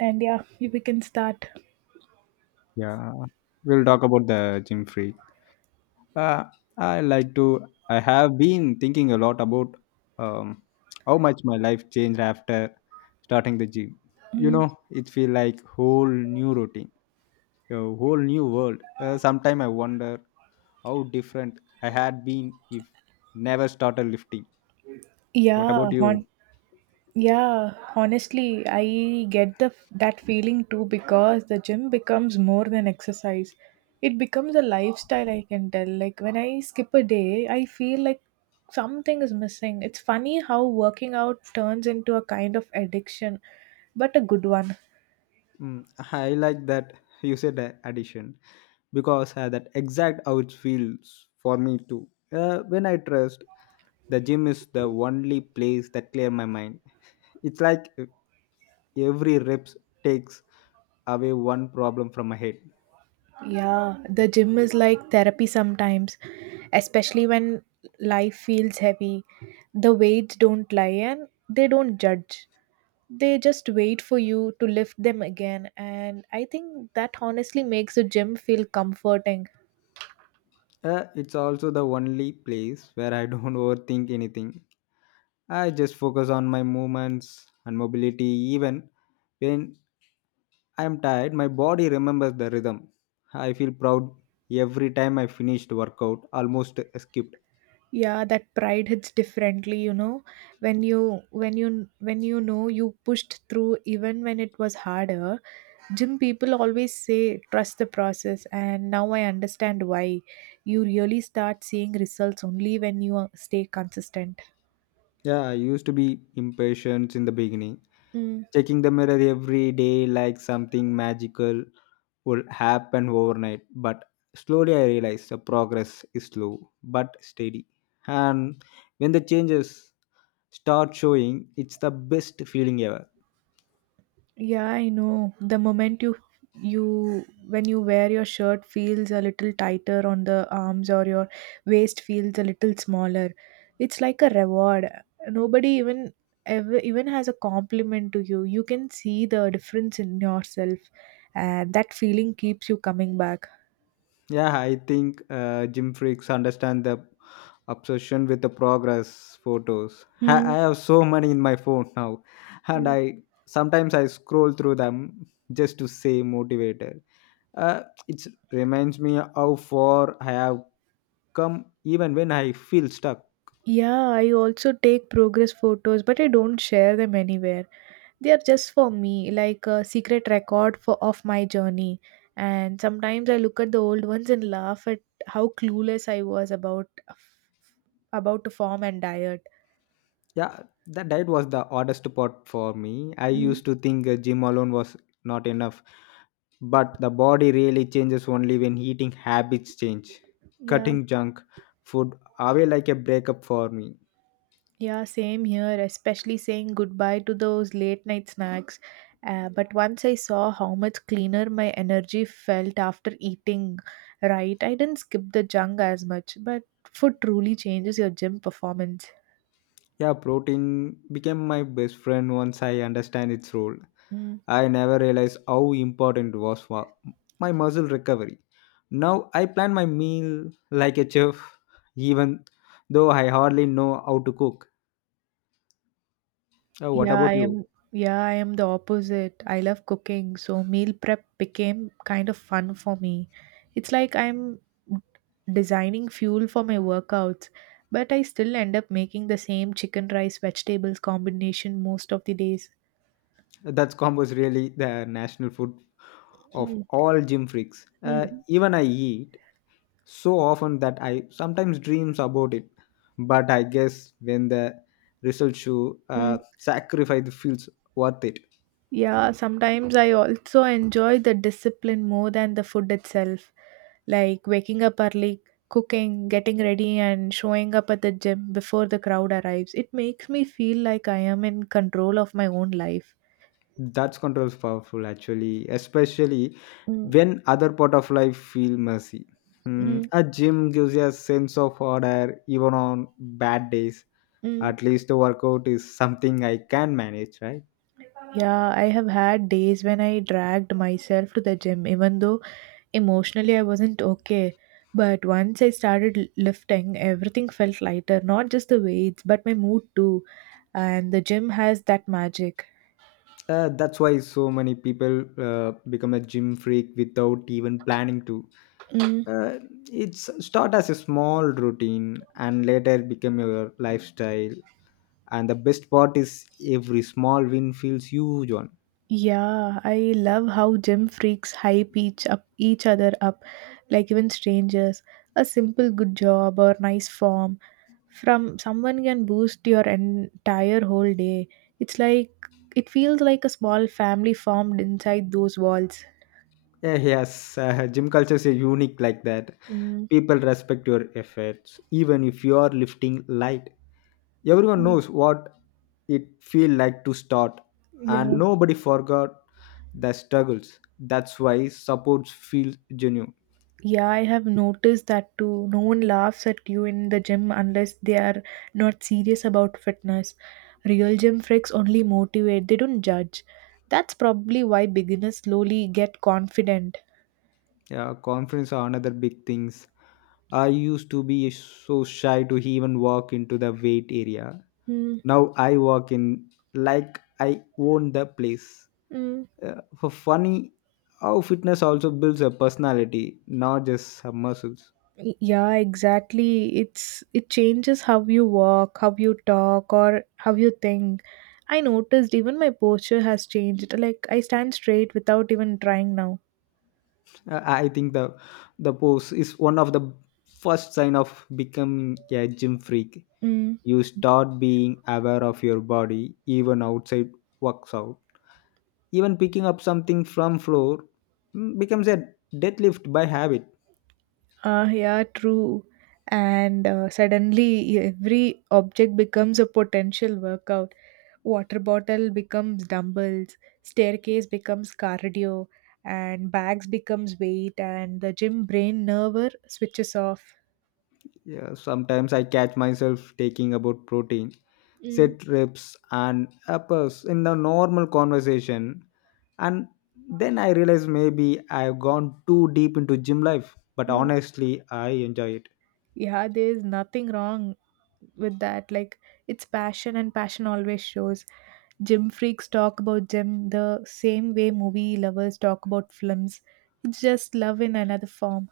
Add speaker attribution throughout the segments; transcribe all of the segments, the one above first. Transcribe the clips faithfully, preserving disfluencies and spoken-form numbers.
Speaker 1: And yeah, we can start.
Speaker 2: Yeah, we'll talk about the gym free. Uh, I like to. I have been thinking a lot about um, how much my life changed after starting the gym. You
Speaker 1: Mm.
Speaker 2: know, it feel like whole new routine, a whole new world. Uh, Sometimes I wonder how different I had been if never started lifting. What
Speaker 1: yeah
Speaker 2: about
Speaker 1: hon-
Speaker 2: you?
Speaker 1: yeah, honestly, I get the f- that feeling too, because the gym becomes more than exercise. It becomes a lifestyle, I can tell. Like when I skip a day, I feel like something is missing. It's funny how working out turns into a kind of addiction, but a good one.
Speaker 2: Mm, I like that you said a- addition because uh, that exact how it feels for me too. Uh, when I trust, the gym is the only place that clear my mind. It's like every reps takes away one problem from my head.
Speaker 1: Yeah, the gym is like therapy sometimes, especially when life feels heavy. The weights don't lie and they don't judge. They just wait for you to lift them again. And I think that honestly makes the gym feel comforting.
Speaker 2: Uh, it's also the only place where I don't overthink anything. I just focus on my movements and mobility, even when I am tired my body remembers the rhythm. I feel proud every time I finished workout almost skipped.
Speaker 1: Yeah, that pride hits differently, you know, when you when you when you know you pushed through even when it was harder. Gym people always say trust the process, and now I understand why. You really start seeing results only when you uh, stay consistent.
Speaker 2: Yeah, I used to be impatient in the beginning,
Speaker 1: Mm.
Speaker 2: checking the mirror every day like something magical would happen overnight, but slowly I realized the progress is slow but steady. And when the changes start showing, it's the best feeling ever.
Speaker 1: Yeah, I know. The moment you you when you wear your shirt feels a little tighter on the arms, or your waist feels a little smaller. It's like a reward. Nobody even ever even has a compliment to you. You can see the difference in yourself, and that feeling keeps you coming back.
Speaker 2: Yeah, I think uh, gym freaks understand the obsession with the progress photos. I,
Speaker 1: Hmm.
Speaker 2: I have so many in my phone now, and I sometimes I scroll through them just to say motivated. Uh, it reminds me how far I have come, even when I feel stuck.
Speaker 1: Yeah, I also take progress photos, but I don't share them anywhere. They are just for me, like a secret record for of my journey. And sometimes I look at the old ones and laugh at how clueless I was about about to form and diet.
Speaker 2: Yeah, the diet was the oddest part for me. I
Speaker 1: Mm,
Speaker 2: used to think a gym alone was not enough, but the body really changes only when eating habits change.
Speaker 1: yeah.
Speaker 2: Cutting junk food away like a breakup for me.
Speaker 1: Yeah, same here, especially saying goodbye to those late night snacks. Uh, but once I saw how much cleaner my energy felt after eating right, I didn't skip the junk as much, but food truly changes your gym performance.
Speaker 2: Yeah, protein became my best friend once I understand its role.
Speaker 1: Mm.
Speaker 2: I never realized how important it was for my muscle recovery. Now I plan my meal like a chef, even though I hardly know how to cook. Uh, what
Speaker 1: Yeah, I
Speaker 2: about you?
Speaker 1: am. Yeah, I am the opposite. I love cooking, so meal prep became kind of fun for me. It's like I'm designing fuel for my workouts, but I still end up making the same chicken rice vegetables combination most of the days.
Speaker 2: That combo is really the national food of
Speaker 1: Mm,
Speaker 2: all gym freaks. Uh,
Speaker 1: mm,
Speaker 2: even I eat so often that I sometimes dreams about it. But I guess when the result show,
Speaker 1: mm.
Speaker 2: uh, sacrifice feels worth it.
Speaker 1: Yeah, sometimes I also enjoy the discipline more than the food itself. Like waking up early, cooking, getting ready, and showing up at the gym before the crowd arrives. It makes me feel like I am in control of my own life.
Speaker 2: That's control is powerful actually, especially
Speaker 1: Mm,
Speaker 2: when other part of life feel messy. Hmm,
Speaker 1: mm,
Speaker 2: a gym gives you a sense of order even on bad days.
Speaker 1: mm.
Speaker 2: At least the workout is something I can manage, right?
Speaker 1: Yeah, I have had days when I dragged myself to the gym, even though emotionally I wasn't okay. But once I started l- lifting, everything felt lighter, not just the weights, but my mood too. And the gym has that magic.
Speaker 2: Uh, that's why so many people uh, become a gym freak without even planning to.
Speaker 1: Mm,
Speaker 2: Uh, it's start as a small routine and later become your lifestyle. And the best part is every small win feels huge one.
Speaker 1: yeah, I love how gym freaks hype each up each other up, like even strangers. A simple good job or nice form from someone can boost your entire whole day. It's like it feels like a small family formed inside those walls.
Speaker 2: Yeah, yes, uh, gym culture is unique like that.
Speaker 1: Mm,
Speaker 2: People respect your efforts, even if you are lifting light. Everyone
Speaker 1: mm,
Speaker 2: knows what it feel like to start,
Speaker 1: yeah.
Speaker 2: and nobody forgot the struggles. That's why supports feel genuine.
Speaker 1: Yeah, I have noticed that too. No one laughs at you in the gym unless they are not serious about fitness. Real gym freaks only motivate, they don't judge. That's probably why beginners slowly get confident.
Speaker 2: Yeah, conference are another big things. I used to be so shy to even walk into the wait area.
Speaker 1: Mm,
Speaker 2: Now I walk in like I own the place.
Speaker 1: mm.
Speaker 2: Uh, for funny, how fitness also builds a personality, not just some muscles.
Speaker 1: Y- Yeah, exactly. It's it changes how you walk, how you talk, or how you think. I noticed even my posture has changed. Like I stand straight without even trying now.
Speaker 2: Uh, I think the the pose is one of the first sign of becoming a gym freak.
Speaker 1: Mm.
Speaker 2: You start being aware of your body even outside works out. Even picking up something from floor mm, becomes a deadlift by habit.
Speaker 1: Ah, yeah, true. And uh, suddenly every object becomes a potential workout. Water bottle becomes dumbbells, staircase becomes cardio, and bags becomes weight, and the gym brain nerve switches off.
Speaker 2: Yeah, sometimes I catch myself taking about protein,
Speaker 1: Mm,
Speaker 2: set reps and uppers in the normal conversation, and then I realize maybe I've gone too deep into gym life. But
Speaker 1: mm.
Speaker 2: honestly, I enjoy it.
Speaker 1: Yeah, there's nothing wrong with that. Like it's passion, and passion always shows. Gym freaks talk about gym the same way movie lovers talk about films. It's just love in another form.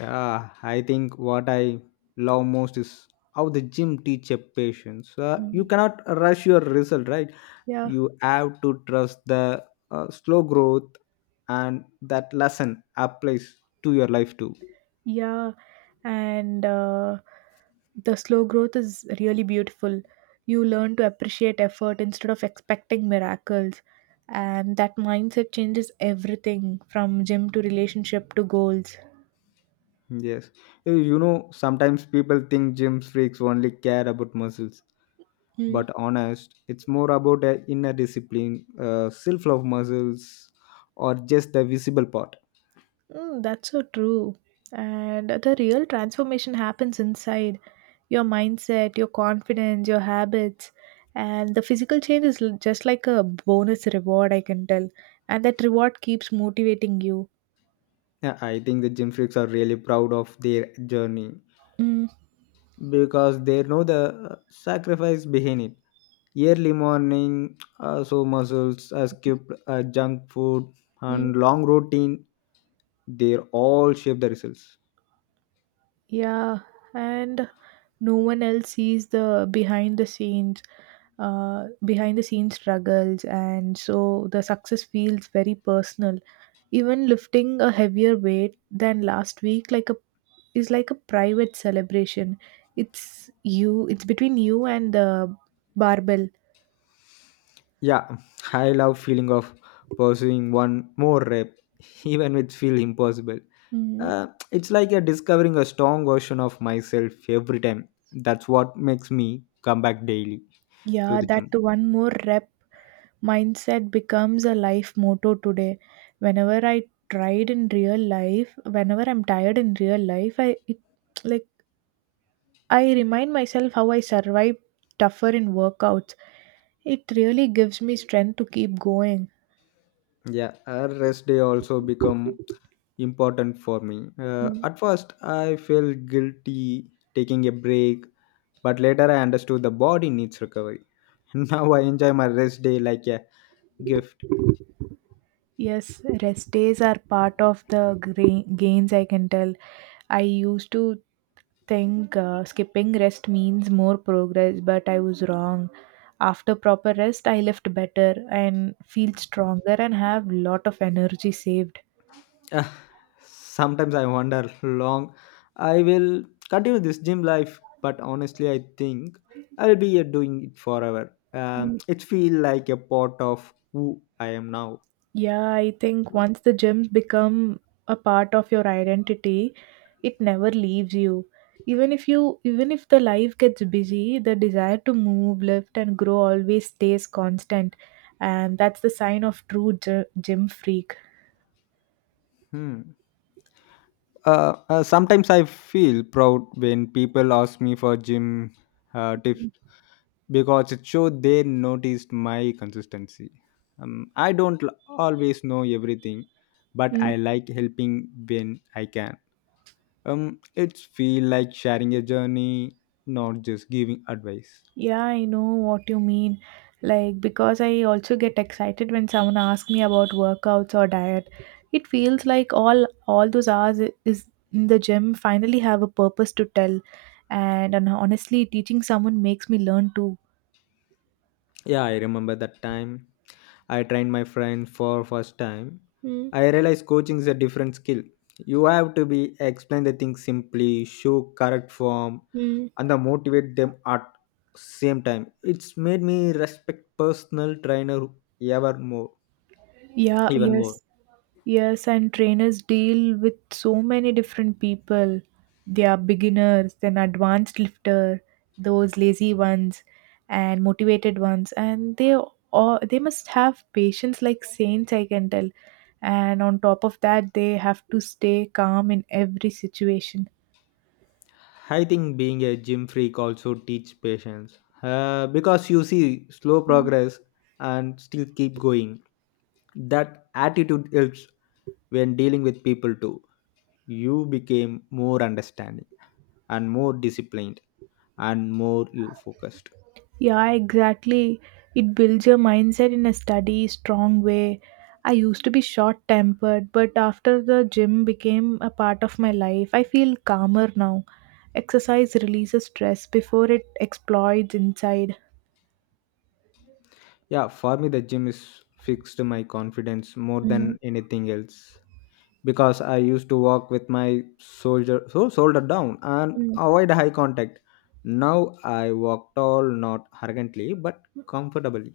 Speaker 2: Yeah, I think what I love most is how the gym teach a patience. Uh, you cannot rush your result, right?
Speaker 1: Yeah,
Speaker 2: You have to trust the uh, slow growth, and that lesson applies to your life too.
Speaker 1: yeah. And uh, the slow growth is really beautiful. You learn to appreciate effort instead of expecting miracles. And that mindset changes everything from gym to relationship to goals.
Speaker 2: Yes, you you know sometimes people think gym freaks only care about muscles,
Speaker 1: Mm,
Speaker 2: but honest, it's more about a inner discipline, uh, self-love muscles, or just the visible part.
Speaker 1: mm, that's so true. And the real transformation happens inside your mindset, your confidence, your habits. And the physical change is l- just like a bonus reward, I can tell. And that reward keeps motivating you.
Speaker 2: Yeah, I think the gym freaks are really proud of their journey
Speaker 1: Hmm.
Speaker 2: because they know the uh, sacrifice behind it. Early morning, uh, so muscles, uh, skip uh, junk food,
Speaker 1: Mm.
Speaker 2: and long routine, they all shape the results.
Speaker 1: Yeah, and no one else sees the behind the scenes, uh, behind the scenes struggles, and so the success feels very personal. Even lifting a heavier weight than last week, like a, is like a private celebration. It's you. It's between you and the barbell.
Speaker 2: Yeah, I love feeling of pursuing one more rep, even with feel impossible. Uh, it's like a discovering a strong version of myself every time. That's what makes me come back daily to
Speaker 1: Yeah,
Speaker 2: the
Speaker 1: that
Speaker 2: gym.
Speaker 1: one more rep mindset becomes a life motto today. Whenever I tried in real life, whenever I'm tired in real life, I it, like I remind myself how I survived tougher in workouts. It really gives me strength to keep going.
Speaker 2: Yeah, a rest day also become important for me. Uh,
Speaker 1: Mm.
Speaker 2: at first, I felt guilty taking a break, but later I understood the body needs recovery. Now I enjoy my rest day like a gift.
Speaker 1: Yes, rest days are part of the gra- gains, I can tell. I used to think uh, skipping rest means more progress, but I was wrong. After proper rest, I lift better and feel stronger and have lot of energy saved.
Speaker 2: Ah, sometimes I wonder long I will continue this gym life, but honestly, I think I'll be uh, doing it forever. Um,
Speaker 1: Mm,
Speaker 2: it feels like a part of who I am now.
Speaker 1: yeah, I think once the gyms become a part of your identity, it never leaves you. Even if you even if the life gets busy, the desire to move, lift and grow always stays constant. And that's the sign of true gy- gym freak.
Speaker 2: Hmm. Uh, uh, sometimes I feel proud when people ask me for gym uh, tips because it showed they noticed my consistency. Um, I don't l- always know everything, but I like helping when I can. Um, it's feel like sharing a journey, not just giving advice.
Speaker 1: Yeah, I know what you mean. Like, because I also get excited when someone asks me about workouts or diet. It feels like all all those hours i- is in the gym finally have a purpose to tell. And, and honestly, teaching someone makes me learn too.
Speaker 2: Yeah, I remember that time. I trained my friend for first time.
Speaker 1: Mm,
Speaker 2: I realized coaching is a different skill. You have to be explain the things simply, show correct form,
Speaker 1: mm.
Speaker 2: and the motivate them at same time. It's made me respect personal trainer ever more,
Speaker 1: Yeah,
Speaker 2: even more.
Speaker 1: yes. Yes, and trainers deal with so many different people. They are beginners, then advanced lifter, those lazy ones, and motivated ones, and they all they must have patience like saints, I can tell. And on top of that, they have to stay calm in every situation.
Speaker 2: I think being a gym freak also teach patience uh, because you see slow progress and still keep going. That attitude helps when dealing with people too. You became more understanding and more disciplined and more you focused.
Speaker 1: Yeah, exactly. It builds your mindset in a steady, strong way. I used to be short tempered, but after the gym became a part of my life, I feel calmer now. Exercise releases stress before it explodes inside.
Speaker 2: Yeah, for me, the gym is fixed my confidence more
Speaker 1: Mm,
Speaker 2: than anything else because I used to walk with my soldier so shoulder down and
Speaker 1: mm.
Speaker 2: avoid high contact. Now I walk tall, not arrogantly, but comfortably.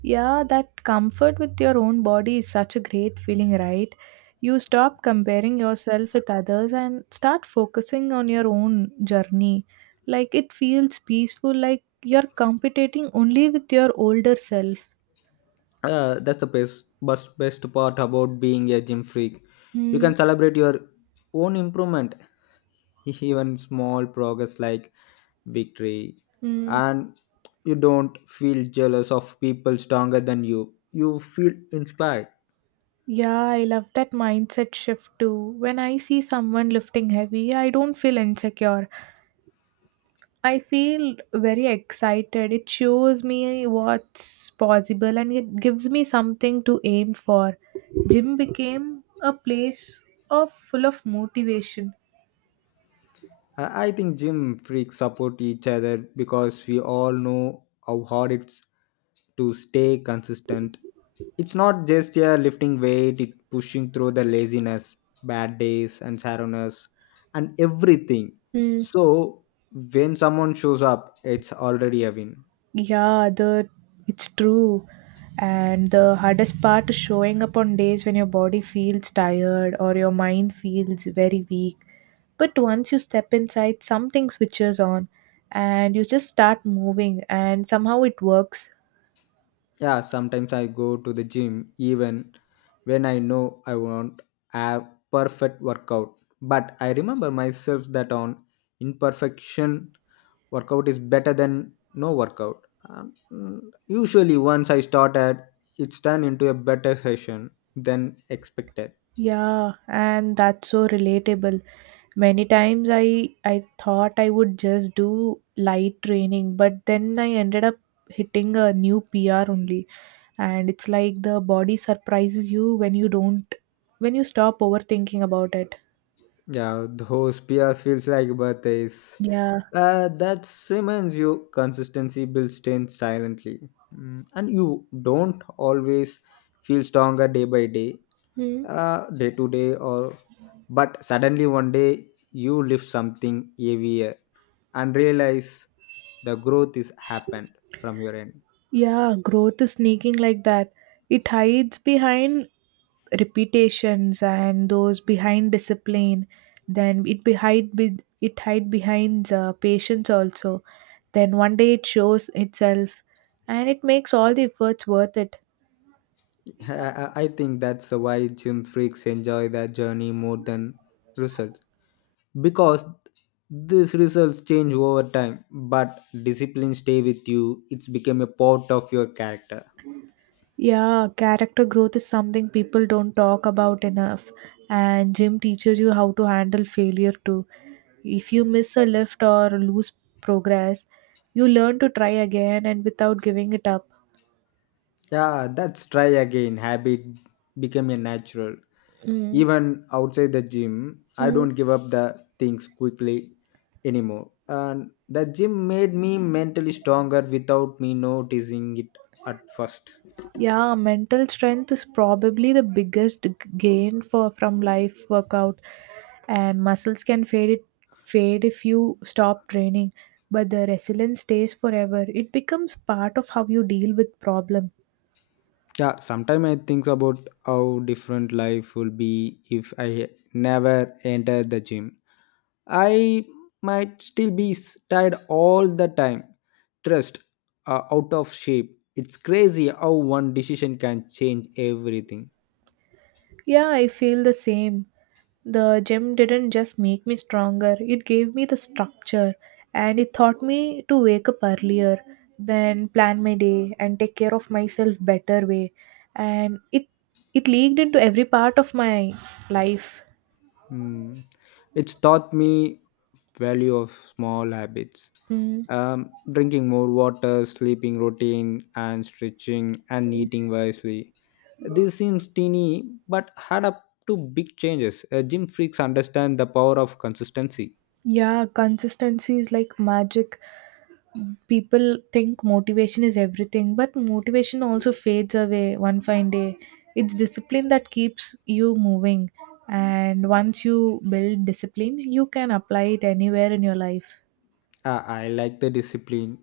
Speaker 1: Yeah, that comfort with your own body is such a great feeling, right? You stop comparing yourself with others and start focusing on your own journey. Like it feels peaceful, like you're competing only with your older self.
Speaker 2: Uh, that's the best, best, best part about being a gym freak. You
Speaker 1: Mm,
Speaker 2: can celebrate your own improvement, even small progress like victory,
Speaker 1: mm.
Speaker 2: and you don't feel jealous of people stronger than you. You feel inspired.
Speaker 1: Yeah, I love that mindset shift too. When I see someone lifting heavy, I don't feel insecure. I feel very excited. It shows me what's possible and it gives me something to aim for. Gym became a place of full of motivation.
Speaker 2: I I think gym freaks support each other because we all know how hard it's to stay consistent. It's not just yeah lifting weight, it's pushing through the laziness, bad days and sadness, and everything.
Speaker 1: Mm,
Speaker 2: So when someone shows up, it's already a win.
Speaker 1: yeah, the it's true. And the hardest part is showing up on days when your body feels tired or your mind feels very weak. But once you step inside, something switches on and you just start moving and somehow it works.
Speaker 2: Yeah, sometimes I go to the gym even when I know I won't have perfect workout. But I remember myself that on imperfection workout is better than no workout. Um, mm, usually once I started, it's turned into a better session than expected.
Speaker 1: Yeah, and that's so relatable. Many times I I thought I would just do light training, but then I ended up hitting a new P R only. And it's like the body surprises you when you don't when you stop overthinking about it.
Speaker 2: Yeah, those P R feels like birthdays.
Speaker 1: Yeah.
Speaker 2: Uh, that reminds you consistency builds strength silently. Mm, and you don't always feel stronger day by day,
Speaker 1: Hmm.
Speaker 2: uh, day to day, or but suddenly one day you lift something heavier and realize the growth is happened from your end.
Speaker 1: Yeah, growth is sneaking like that. It hides behind repetitions and those behind discipline, then it behind be- it hide behind uh, patience also, then one day it shows itself and it makes all the efforts worth it.
Speaker 2: I I- I think that's why gym freaks enjoy the journey more than results. Because these results change over time, but discipline stay with you, it's become a part of your character.
Speaker 1: Yeah, character growth is something people don't talk about enough, and gym teaches you how to handle failure too. If you miss a lift or lose progress, you learn to try again and without giving it up.
Speaker 2: yeah that's try again habit become a natural
Speaker 1: Mm.
Speaker 2: even outside the gym. I
Speaker 1: Mm.
Speaker 2: don't give up the things quickly anymore, and the gym made me mentally stronger without me noticing it at first.
Speaker 1: Yeah, mental strength is probably the biggest g- gain for from life workout, and muscles can fade it fade if you stop training, but the resilience stays forever. It becomes part of how you deal with problem.
Speaker 2: Yeah, sometimes I think about how different life will be if I never entered the gym. I might still be s- tired all the time, stressed, uh, out of shape. It's crazy how one decision can change everything.
Speaker 1: Yeah, I feel the same. The gym didn't just make me stronger, it gave me the structure, and it taught me to wake up earlier, then plan my day and take care of myself better way. And it it leaked into every part of my life.
Speaker 2: Hmm. It's taught me value of small habits.
Speaker 1: Mm.
Speaker 2: Um, drinking more water, sleeping routine, and stretching and eating wisely. This seems teeny, but add up to big changes. Uh, gym freaks understand the power of consistency.
Speaker 1: Yeah, consistency is like magic. People think motivation is everything, but motivation also fades away one fine day. It's discipline that keeps you moving, and once you build discipline, you can apply it anywhere in your life.
Speaker 2: Uh, I like the discipline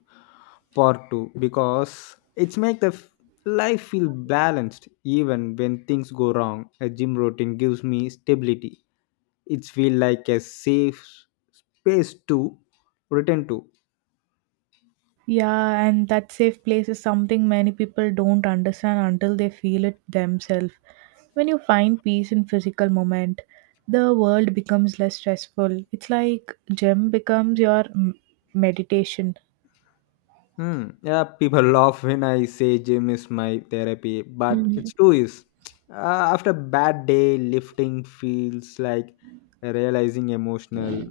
Speaker 2: part two because it's make the f- life feel balanced even when things go wrong. A gym routine gives me stability. It feel like a safe space to return to.
Speaker 1: Yeah, and that safe place is something many people don't understand until they feel it themselves. When you find peace in physical moment, the world becomes less stressful. It's like gym becomes your m- meditation.
Speaker 2: Hmm. Yeah, people laugh when I say gym is my therapy, but
Speaker 1: Mhm.
Speaker 2: it's true. Is uh, after bad day, lifting feels like realizing emotional.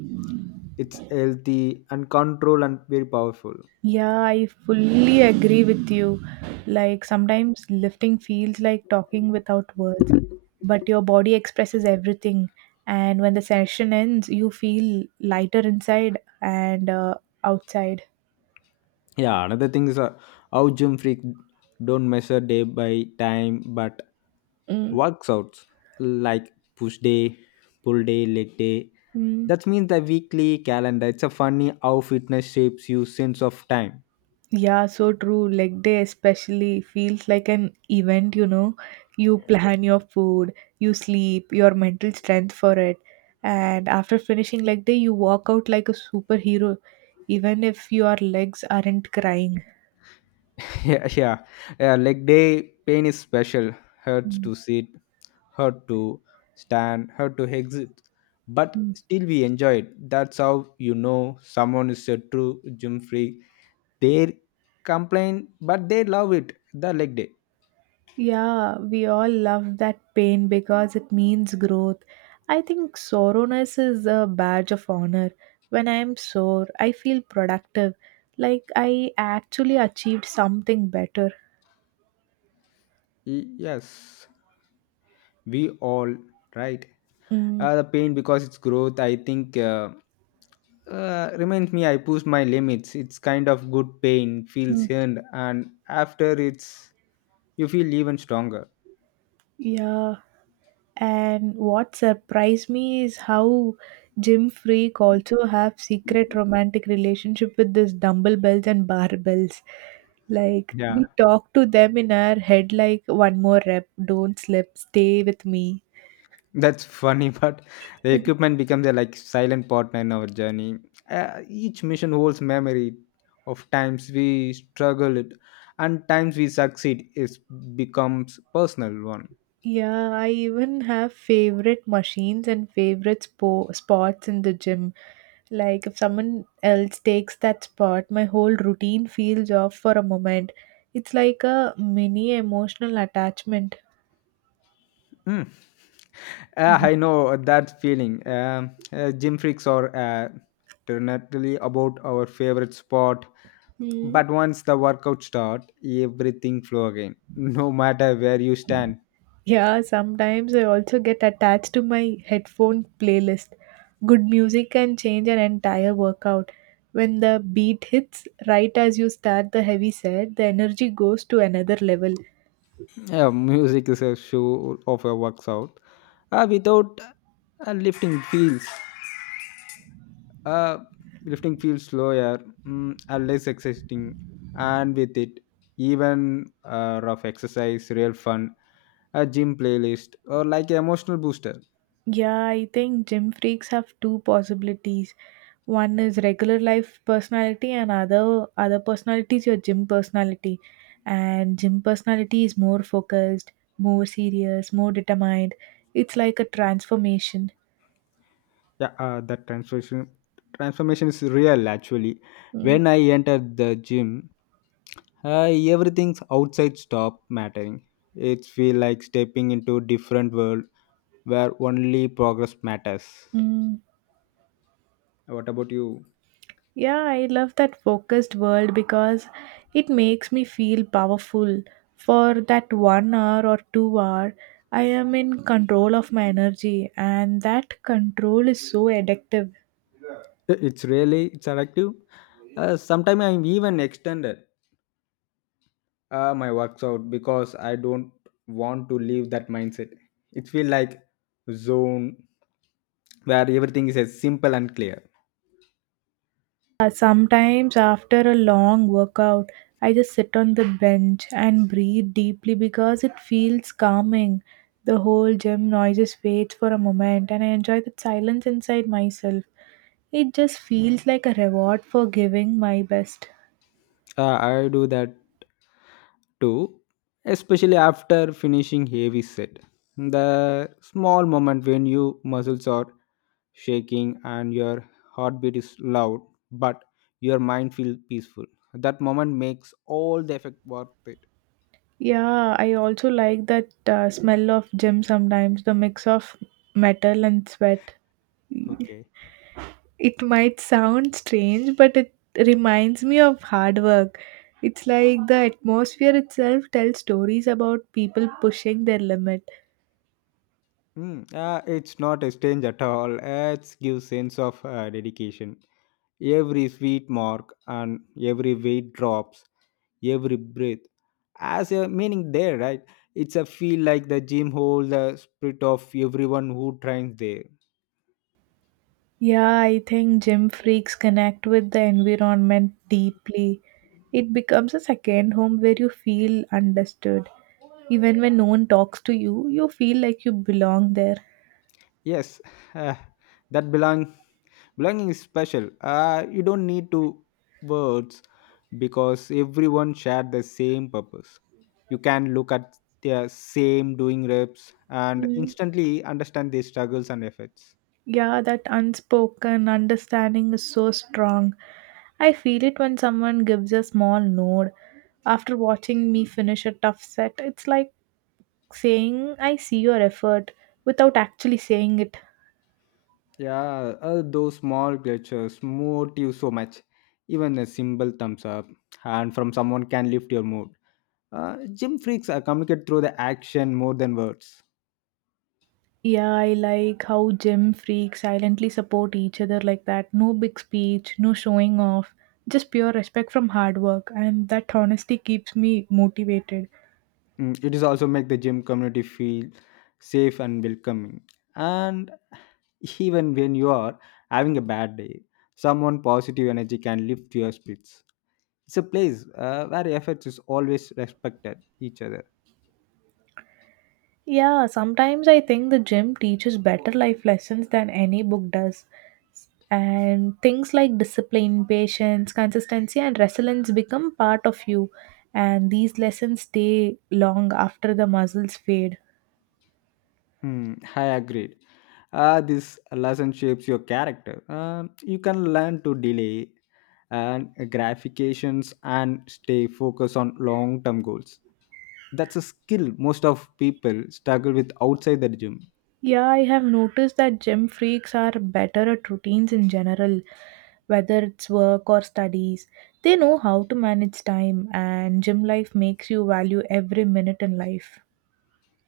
Speaker 2: It's healthy and control and very powerful.
Speaker 1: Yeah, I fully agree with you. Like sometimes lifting feels like talking without words, but your body expresses everything. And when the session ends, you feel lighter inside and uh, outside.
Speaker 2: Yeah, another thing is uh, how gym freak don't measure day by time but workouts like push day, pull day, leg day.
Speaker 1: Mm-hmm.
Speaker 2: That means the weekly calendar. It's a funny how fitness shapes you sense of time.
Speaker 1: Yeah, so true. Leg day especially feels like an event, you know. You plan your food, you sleep, your mental strength for it. And after finishing leg day, you walk out like a superhero, even if your legs aren't crying.
Speaker 2: Yeah, yeah, yeah. Leg day pain is special. Hurts to sit, hurt to stand, hurt to exit. But
Speaker 1: Mhm.
Speaker 2: still, we enjoy it. That's how you know someone is a true gym freak. They complain but they love it, the leg day.
Speaker 1: Yeah, we all love that pain because it means growth. I think soreness is a badge of honor. When I am sore, I feel productive, like I actually achieved something better.
Speaker 2: Y- yes, we all right,
Speaker 1: Mm,
Speaker 2: uh, the pain because it's growth. I think uh, uh, reminds me I push my limits, it's kind of good pain feels
Speaker 1: mm,
Speaker 2: earned, and after it's you feel even stronger.
Speaker 1: yeah, and what surprised me is how gym freak also have secret romantic relationship with this dumbbells and barbells. Like
Speaker 2: Yeah,
Speaker 1: we talk to them in our head like one more rep, don't slip, stay with me.
Speaker 2: that's funny, but the equipment becomes a like silent partner in our journey. Uh, each mission holds memory of times we struggled and times we succeed. It becomes personal one.
Speaker 1: Yeah, I even have favorite machines and favorite spo spots in the gym. Like if someone else takes that spot, my whole routine feels off for a moment. It's like a mini emotional attachment.
Speaker 2: Mm. Uh,
Speaker 1: Mhm.
Speaker 2: I know that feeling. Um uh, gym freaks are uh, definitely about our favorite sport,
Speaker 1: Mm.
Speaker 2: but once the workout start, everything flow again. No matter where you stand.
Speaker 1: Yeah, sometimes I also get attached to my headphone playlist. Good music can change an entire workout. When the beat hits right as you start the heavy set, the energy goes to another level.
Speaker 2: Yeah, music is a show of a works out. Uh, without uh, lifting feels, uh, lifting feels slower, mm, and less exciting, and with it, even uh, rough exercise, real fun, a gym playlist, or like emotional booster.
Speaker 1: Yeah, I think gym freaks have two possibilities. One is regular life personality and other other personality is your gym personality. And gym personality is more focused, more serious, more determined. It's like a transformation.
Speaker 2: Yeah, uh, that transformation transformation is real actually.
Speaker 1: Mm,
Speaker 2: When I entered the gym, uh, everything's outside stop mattering. It feel like stepping into different world where only progress matters.
Speaker 1: mm.
Speaker 2: What about you?
Speaker 1: Yeah, I love that focused world because it makes me feel powerful. For that one hour or two hour, I am in control of my energy, and that control is so addictive.
Speaker 2: I- it's really it's addictive. Uh, sometimes I'm even extended uh, my works out because I don't want to leave that mindset. It feels like zone where everything is as simple and clear.
Speaker 1: Uh, sometimes after a long workout, I just sit on the bench and breathe deeply because it feels calming. The whole gym noises fades for a moment and I enjoy the silence inside myself. It just feels like a reward for giving my best.
Speaker 2: uh, I do that too, especially after finishing heavy set, the small moment when you muscles are shaking and your heartbeat is loud, but your mind feels peaceful. That moment makes all the effect worth it.
Speaker 1: Yeah, I also like that uh, smell of gym sometimes, the mix of metal and sweat.
Speaker 2: Okay.
Speaker 1: It might sound strange, but it reminds me of hard work. It's like the atmosphere itself tells stories about people pushing their limit.
Speaker 2: Hmm. uh, it's not a strange at all. It gives sense of uh, dedication. Every sweet mark and every weight drops, every breath has a meaning there, right? It's a feel like the gym holds the spirit of everyone who trains there.
Speaker 1: Yeah, I think gym freaks connect with the environment deeply. It becomes a second home where you feel understood. Even when no one talks to you, you feel like you belong there.
Speaker 2: Yes, uh, that belong belonging is special. Uh, you don't need to words because everyone shared the same purpose. You can look at their same doing reps and
Speaker 1: Mm.
Speaker 2: instantly understand their struggles and efforts.
Speaker 1: Yeah, that unspoken understanding is so strong. I feel it when someone gives a small nod after watching me finish a tough set. It's like saying, I see your effort without actually saying it.
Speaker 2: Yeah, uh, those small gestures motivate you so much. Even a simple thumbs up and from someone can lift your mood. Uh, gym freaks are communicate through the action more than words.
Speaker 1: Yeah, I like how gym freaks silently support each other like that. No big speech, no showing off, just pure respect from hard work, and that honesty keeps me motivated.
Speaker 2: Mm, it is also make the gym community feel safe and welcoming, and even when you are having a bad day, someone positive energy can lift your spirits. It's a place uh, where efforts is always respected each other.
Speaker 1: Yeah, sometimes I think the gym teaches better life lessons than any book does. And things like discipline, patience, consistency and resilience become part of you, and these lessons stay long after the muscles fade.
Speaker 2: Mm, I agreed. Uh, this lesson shapes your character. Um, you can learn to delay and gratifications and stay focused on long-term goals. That's a skill most of people struggle with outside the gym.
Speaker 1: Yeah, I have noticed that gym freaks are better at routines in general, whether it's work or studies. They know how to manage time, and gym life makes you value every minute in life.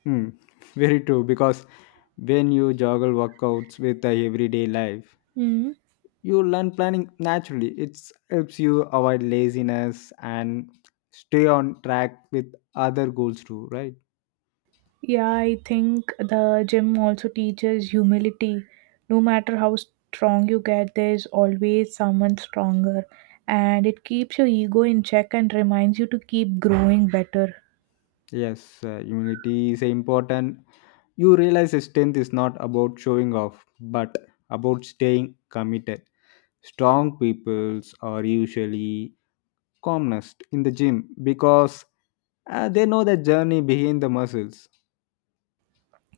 Speaker 2: Hmm, very true. Because when you juggle workouts with the everyday life,
Speaker 1: Hmm.
Speaker 2: you learn planning naturally. It helps you avoid laziness and stay on track with other goals too, right?
Speaker 1: Yeah, I think the gym also teaches humility. No matter how strong you get, there's always someone stronger, and it keeps your ego in check and reminds you to keep growing better.
Speaker 2: Yes, uh, humility is important. You realize that strength is not about showing off, but about staying committed. Strong peoples are usually calmest in the gym because uh, they know the journey behind the muscles.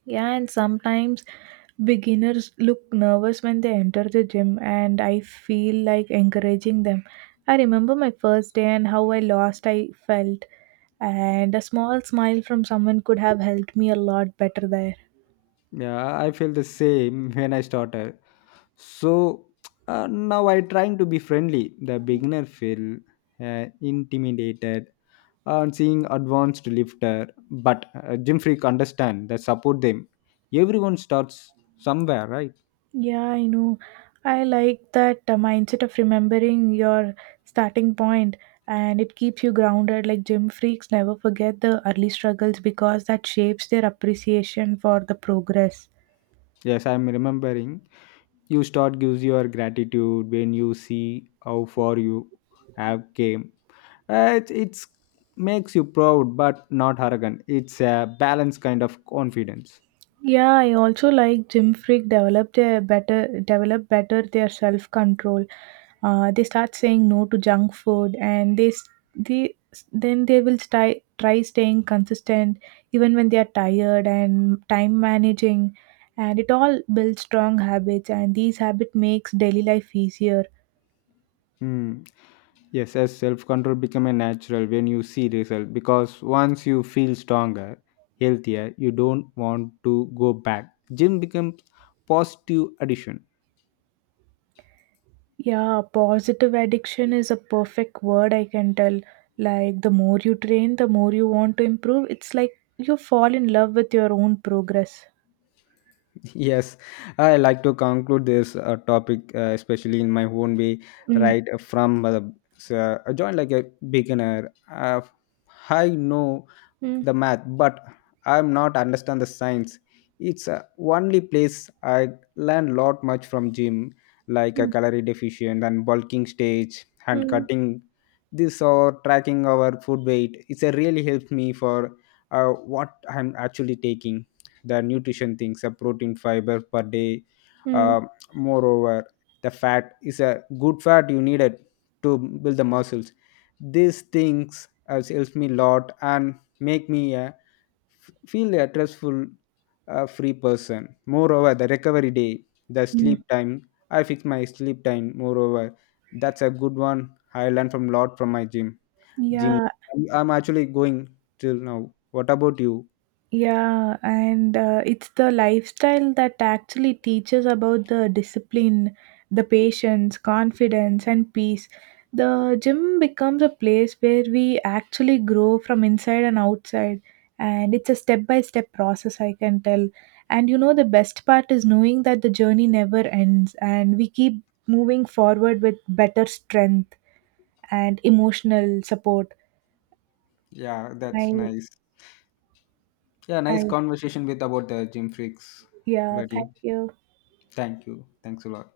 Speaker 1: Yeah, and sometimes beginners look nervous when they enter the gym, and I feel like encouraging them. I remember my first day and how I lost I felt, and a small smile from someone could have helped me a lot better there.
Speaker 2: Yeah, I feel the same when I started. So uh, now I trying to be friendly. The beginner feel uh, intimidated on seeing advanced lifter, but uh, gym freak understand that support them. Everyone starts somewhere, right?
Speaker 1: Yeah, I know. I like that uh, mindset of remembering your starting point, and it keeps you grounded. Like gym freaks never forget the early struggles because that shapes their appreciation for the progress.
Speaker 2: Yes, I'm remembering. You start gives your gratitude when you see how far you have came. Uh, it it's makes you proud, but not arrogant. It's a balanced kind of confidence.
Speaker 1: Yeah, I also like Gym Freak develop their better develop better their self control. Uh, they start saying no to junk food, and they s- they then they will try try staying consistent even when they are tired and time managing, and it all builds strong habits, and these habit makes daily life easier.
Speaker 2: Hmm. Yes, as self control become a natural when you see result because once you feel stronger, healthier, you don't want to go back. Gym becomes positive addition.
Speaker 1: Yeah, positive addiction is a perfect word, I can tell. Like, the more you train, the more you want to improve. It's like you fall in love with your own progress.
Speaker 2: Yes, I like to conclude this uh, topic, uh, especially in my own way,
Speaker 1: Mm,
Speaker 2: right uh, from uh, so, I joined like a beginner. Uh, I know
Speaker 1: mm,
Speaker 2: the math, but I'm not understand the science. It's uh, only place I learn lot much from gym, like a
Speaker 1: mm,
Speaker 2: calorie deficient and bulking stage and
Speaker 1: mm,
Speaker 2: cutting this or tracking our food weight. It's a really helped me for uh, what I'm actually taking the nutrition things a protein fiber per day.
Speaker 1: mm,
Speaker 2: Um, moreover the fat is a good fat you need it to build the muscles. These things has helps me a lot and make me a feel a stressful uh, free person. Moreover the recovery day, the
Speaker 1: mm.
Speaker 2: sleep time, I fix my sleep time. Moreover that's a good one I learned from lot from my gym gym
Speaker 1: Yeah,
Speaker 2: i'm I'm actually going till now. What about you?
Speaker 1: Yeah, and uh, it's the lifestyle that actually teaches about the discipline, the patience, confidence, and peace. The gym becomes a place where we actually grow from inside and outside, and it's a step by step process, I can tell. And you know, the best part is knowing that the journey never ends, and we keep moving forward with better strength and emotional support.
Speaker 2: Yeah, that's
Speaker 1: I,
Speaker 2: nice. Yeah, nice
Speaker 1: I,
Speaker 2: conversation with about the gym freaks,
Speaker 1: yeah, thank
Speaker 2: buddy.
Speaker 1: you.
Speaker 2: Thank you. Thanks a lot.